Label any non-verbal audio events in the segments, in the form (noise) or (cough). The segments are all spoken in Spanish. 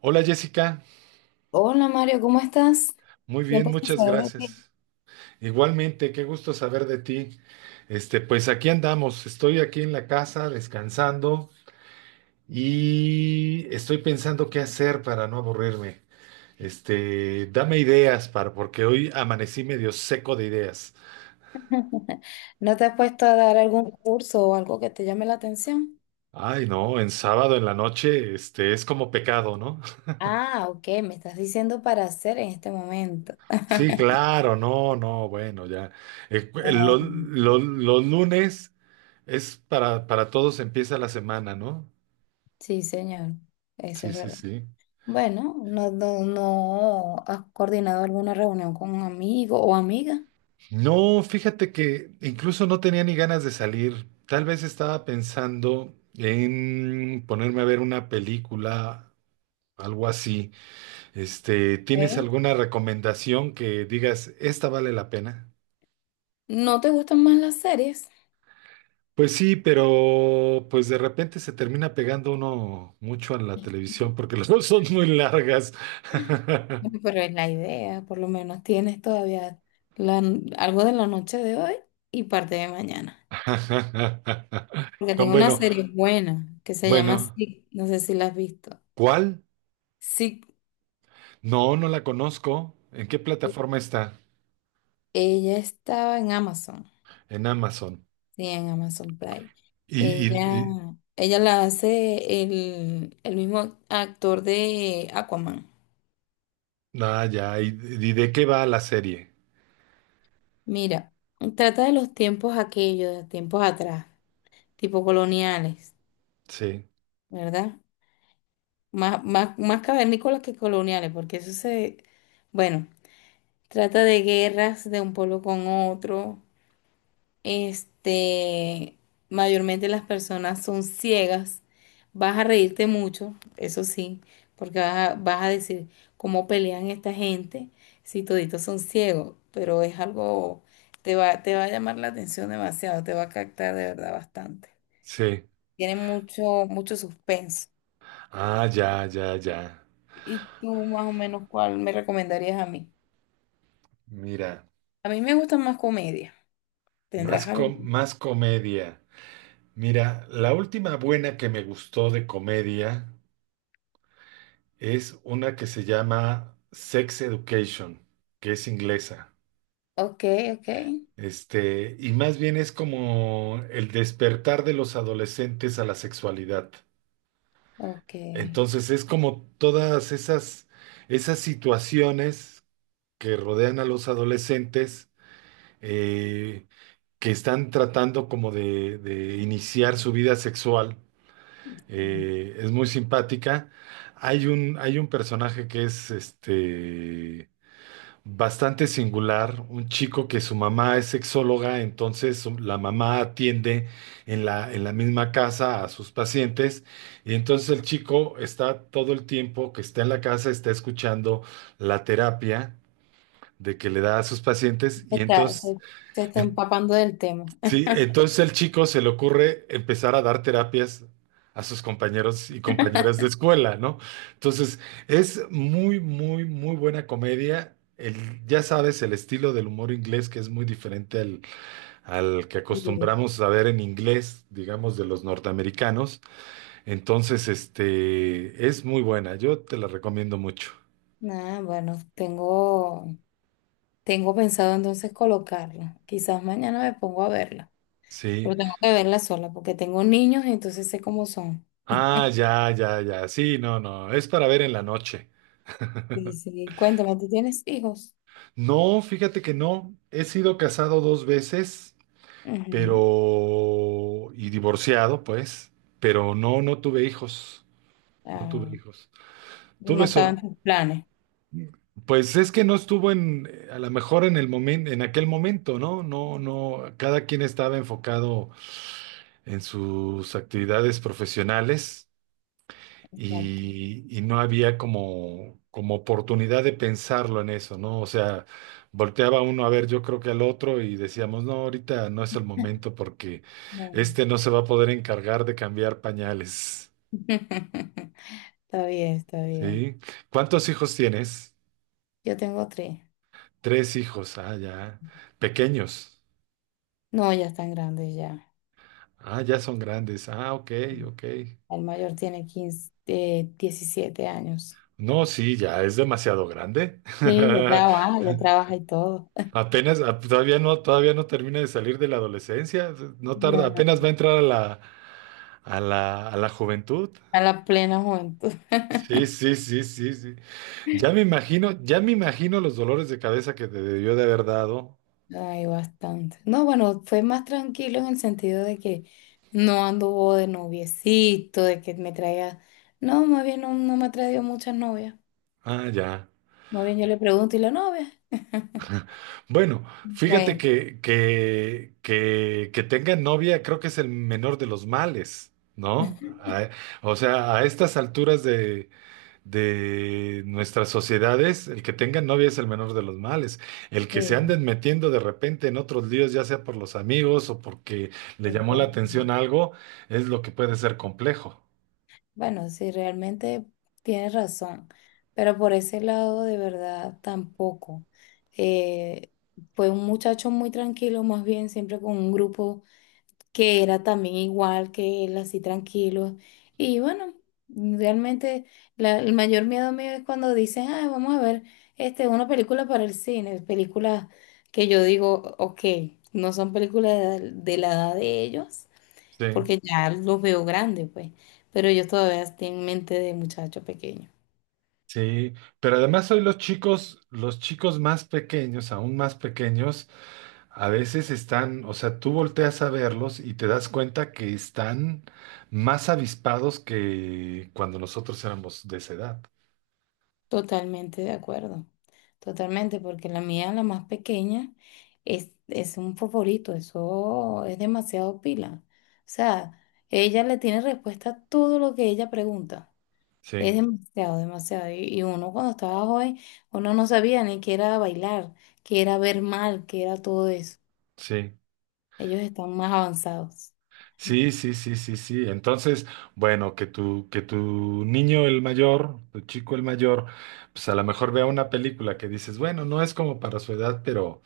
Hola Jessica, Hola Mario, ¿cómo estás? muy bien, Tiempo sin muchas saber de ti. gracias. Igualmente, qué gusto saber de ti. Pues aquí andamos, estoy aquí en la casa descansando y estoy pensando qué hacer para no aburrirme. Dame ideas para, porque hoy amanecí medio seco de ideas. (laughs) ¿No te has puesto a dar algún curso o algo que te llame la atención? Ay, no, en sábado en la noche, es como pecado, ¿no? (laughs) Ah, ok, me estás diciendo para hacer en este momento. Sí, claro, no, no, bueno, ya. Ah, ok. Los lunes es para todos empieza la semana, ¿no? Sí, señor, eso Sí, es sí, verdad. sí. Bueno, no, no, no has coordinado alguna reunión con un amigo o amiga. No, fíjate que incluso no tenía ni ganas de salir. Tal vez estaba pensando en ponerme a ver una película, algo así. ¿Tienes ¿Eh? alguna recomendación que digas, esta vale la pena? ¿No te gustan más las series? (laughs) Pues sí, pero pues de repente se termina pegando uno mucho a la televisión porque (laughs) las dos son muy largas. Bueno, (laughs) pero es la idea, por lo menos tienes todavía la- algo de la noche de hoy y parte de mañana. Porque Con tengo una bueno, serie buena que se llama bueno, Sick, no sé si la has visto. ¿cuál? Sick, No, no la conozco. ¿En qué plataforma está? ella estaba en Amazon, En Amazon. sí, en Amazon Prime. Y, y, Ella, y- ella la hace el mismo actor de Aquaman. ah, ya, ¿y, y de qué va la serie? Mira, trata de los tiempos aquellos, de tiempos atrás, tipo coloniales, Sí, ¿verdad? Más cavernícolas que coloniales, porque bueno, trata de guerras de un pueblo con otro. Este, mayormente las personas son ciegas. Vas a reírte mucho, eso sí, porque vas a decir cómo pelean esta gente si toditos son ciegos, pero es algo, te va a llamar la atención demasiado, te va a captar de verdad bastante. sí. Tiene mucho suspenso. Ah, ya, ya, ya. ¿Y tú más o menos cuál me recomendarías a mí? Mira, A mí me gusta más comedia. más, ¿Tendrás algo? Más comedia. Mira, la última buena que me gustó de comedia es una que se llama Sex Education, que es inglesa. Ok, ok, Y más bien es como el despertar de los adolescentes a la sexualidad. ok. Entonces es como todas esas, esas situaciones que rodean a los adolescentes eh, que están tratando como de iniciar su vida sexual. Mm. Es muy simpática. Hay un personaje que es bastante singular, un chico que su mamá es sexóloga, la mamá atiende en en la misma casa a sus pacientes, y entonces el chico está todo el tiempo que está en la casa, está escuchando la terapia de que le da a sus pacientes, y Está, entonces, se, se está empapando del tema. sí, entonces el chico se le ocurre empezar a dar terapias a sus compañeros y compañeras de escuela, ¿no? Entonces, es muy, muy, muy buena comedia. El, ya sabes, el estilo del humor inglés que es muy diferente al, al que Sí. acostumbramos a ver en inglés, digamos, de los norteamericanos. Entonces, es muy buena. Yo te la recomiendo mucho. Ah, bueno, tengo pensado entonces colocarla. Quizás mañana me pongo a verla, Sí. pero tengo que verla sola porque tengo niños y entonces sé cómo son. Ah, ya, ya, ya. Sí, no, no. Es para ver en la noche. Sí, sí. Cuéntame, ¿tú tienes hijos? No, fíjate que no. He sido casado dos veces, Ujú. pero... y divorciado, pues, pero no, no tuve hijos. No Ah, tuve hijos. no Tuve estaba so- en tus planes. Pues es que no estuvo en, a lo mejor en el momento, en aquel momento, ¿no? No, no, cada quien estaba enfocado en sus actividades profesionales. Exacto. Y y, no había como, como oportunidad de pensarlo en eso, ¿no? O sea, volteaba uno a ver, yo creo que al otro y decíamos, no, ahorita no es el momento porque No. este no se va a poder encargar de cambiar pañales, (laughs) Está bien, está bien. ¿sí? ¿Cuántos hijos tienes? Yo tengo tres. Tres hijos, ah, ya, pequeños, No, ya están grandes ya. ah, ya son grandes, ah, ok, ok. El mayor tiene 15 17 años. No, sí, ya es demasiado grande. Sí, ya (laughs) trabaja y todo. Apenas, a- todavía no termina de salir de la adolescencia, no tarda, No, no, apenas va a entrar a a a la juventud. a la plena juventud. Sí, sí, sí, sí, sí. Ya me imagino los dolores de cabeza que te debió de haber dado. Hay bastante. No, bueno, fue más tranquilo en el sentido de que no anduvo de noviecito, de que me traía. No, más bien no, no me ha traído muchas novias. Ah, ya. Más bien yo le pregunto, ¿y la novia? (laughs) Bueno, fíjate Bueno, que tenga novia creo que es el menor de los males, ¿no? A- o sea, a estas alturas de nuestras sociedades, el que tenga novia es el menor de los males. El que se sí, anden metiendo de repente en otros líos, ya sea por los amigos o porque le llamó la ese. atención algo, es lo que puede ser complejo. Bueno, sí, realmente tienes razón, pero por ese lado de verdad tampoco. Eh, fue un muchacho muy tranquilo, más bien siempre con un grupo que era también igual que él, así tranquilo. Y bueno, realmente el mayor miedo mío es cuando dicen, ah, vamos a ver este, una película para el cine, películas que yo digo, ok, no son películas de la edad de ellos Sí, porque ya los veo grandes, pues, pero yo todavía estoy en mente de muchacho pequeño. sí. Pero además hoy los chicos más pequeños, aún más pequeños, a veces están, o sea, tú volteas a verlos y te das cuenta que están más avispados que cuando nosotros éramos de esa edad. Totalmente de acuerdo, totalmente, porque la mía, la más pequeña, es un favorito, eso es demasiado pila. O sea, ella le tiene respuesta a todo lo que ella pregunta. Es Sí, demasiado, demasiado. Y uno cuando estaba joven, uno no sabía ni qué era bailar, qué era ver mal, qué era todo eso. sí. Ellos están más avanzados. Sí, sí, sí, sí, sí. Entonces, bueno, que tu niño el mayor, tu chico el mayor, pues a lo mejor vea una película que dices, bueno, no es como para su edad,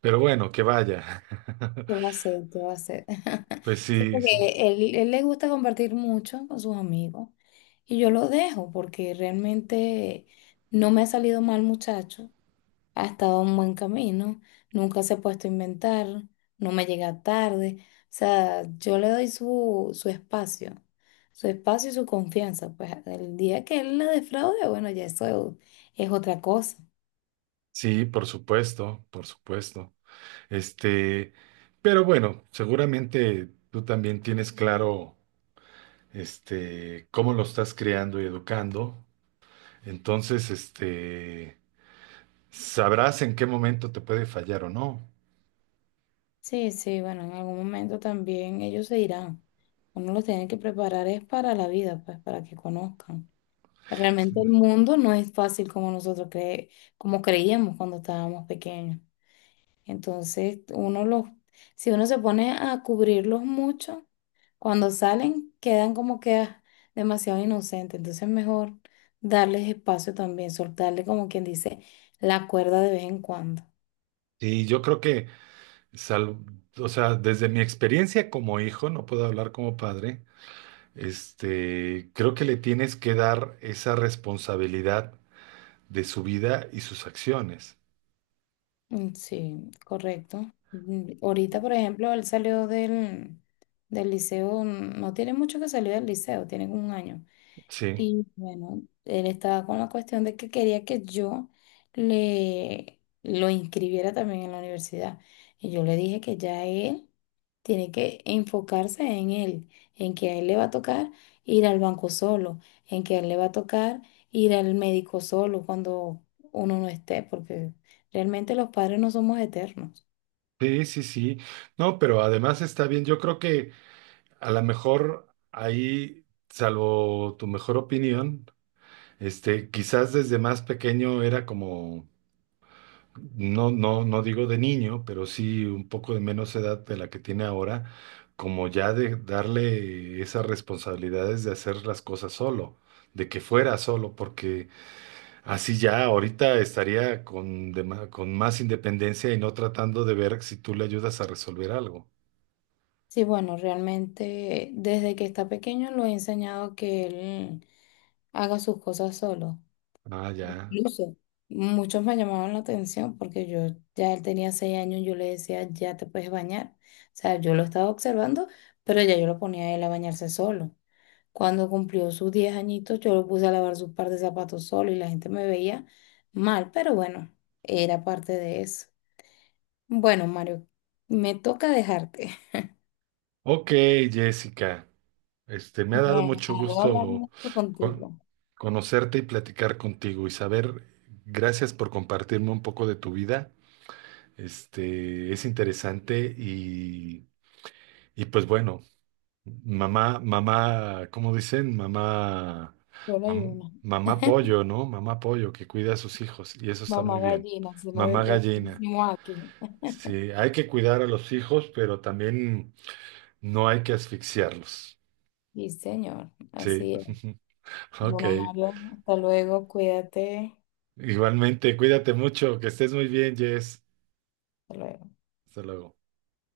pero bueno, que vaya. (laughs) ¿Qué va a hacer? ¿Qué va a hacer? (laughs) Pues Sí, sí, sí, porque él le gusta compartir mucho con sus amigos y yo lo dejo porque realmente no me ha salido mal muchacho, ha estado en buen camino, nunca se ha puesto a inventar, no me llega tarde, o sea, yo le doy su espacio y su confianza, pues el día que él la defraude, bueno, ya eso es otra cosa. sí, por supuesto, por supuesto. Este, pero bueno, seguramente tú también tienes claro, cómo lo estás criando y educando. Entonces, sabrás en qué momento te puede fallar o no. Sí, sí, bueno, en algún momento también ellos se irán. Uno los tiene que preparar es para la vida, pues, para que conozcan. Realmente el mundo no es fácil como como creíamos cuando estábamos pequeños. Entonces, si uno se pone a cubrirlos mucho, cuando salen quedan como que ah, demasiado inocentes. Entonces, mejor darles espacio también, soltarle como quien dice la cuerda de vez en cuando. Sí, yo creo que, sal- o sea, desde mi experiencia como hijo, no puedo hablar como padre, creo que le tienes que dar esa responsabilidad de su vida y sus acciones. Mm, sí, correcto. Mm, ahorita, por ejemplo, del liceo, mm, no tiene mucho que salir del liceo, tiene como un año. Sí, Y bueno, él estaba con la cuestión de que quería que yo le lo inscribiera también en la universidad. Y yo le dije que ya él tiene que enfocarse en él, en que a él le va a tocar ir al banco solo, en que a él le va a tocar ir al médico solo cuando uno no esté, porque realmente los padres no somos eternos. sí, sí, sí. No, pero además está bien. Yo creo que a lo mejor ahí, salvo tu mejor opinión, quizás desde más pequeño era como no, no, no digo de niño, pero sí un poco de menos edad de la que tiene ahora, como ya de darle esas responsabilidades de hacer las cosas solo, de que fuera solo, porque así ya ahorita estaría con, con más independencia y no tratando de ver si tú le ayudas a resolver algo. Sí, bueno, realmente desde que está pequeño lo he enseñado que él haga sus cosas solo. Ah, ya. Incluso muchos me llamaban la atención porque yo él tenía 6 años, yo le decía, ya te puedes bañar. O sea, yo lo estaba observando, pero ya yo lo ponía a él a bañarse solo. Cuando cumplió sus 10 añitos, yo lo puse a lavar sus par de zapatos solo y la gente me veía mal, pero bueno, era parte de eso. Bueno, Mario, me toca dejarte. (laughs) Ok, Jessica. Me ha Me dado mucho voy hablar gusto mucho con- contigo. conocerte y platicar contigo, y saber. Gracias por compartirme un poco de tu vida. Es interesante y pues bueno, mamá, mamá, ¿cómo dicen? Mamá, Solo hay mam- una. mamá pollo, ¿no? Mamá pollo que cuida a sus hijos y eso está Mamá muy bien. gallina, si lo Mamá gallina. decimos aquí. Sí, hay que cuidar a los hijos, pero también no hay que asfixiarlos. Sí, señor, Sí, así es. (laughs) ok. Bueno, Mario, hasta luego, cuídate. Igualmente, cuídate mucho, que estés muy bien, Jess. Hasta luego. Hasta luego.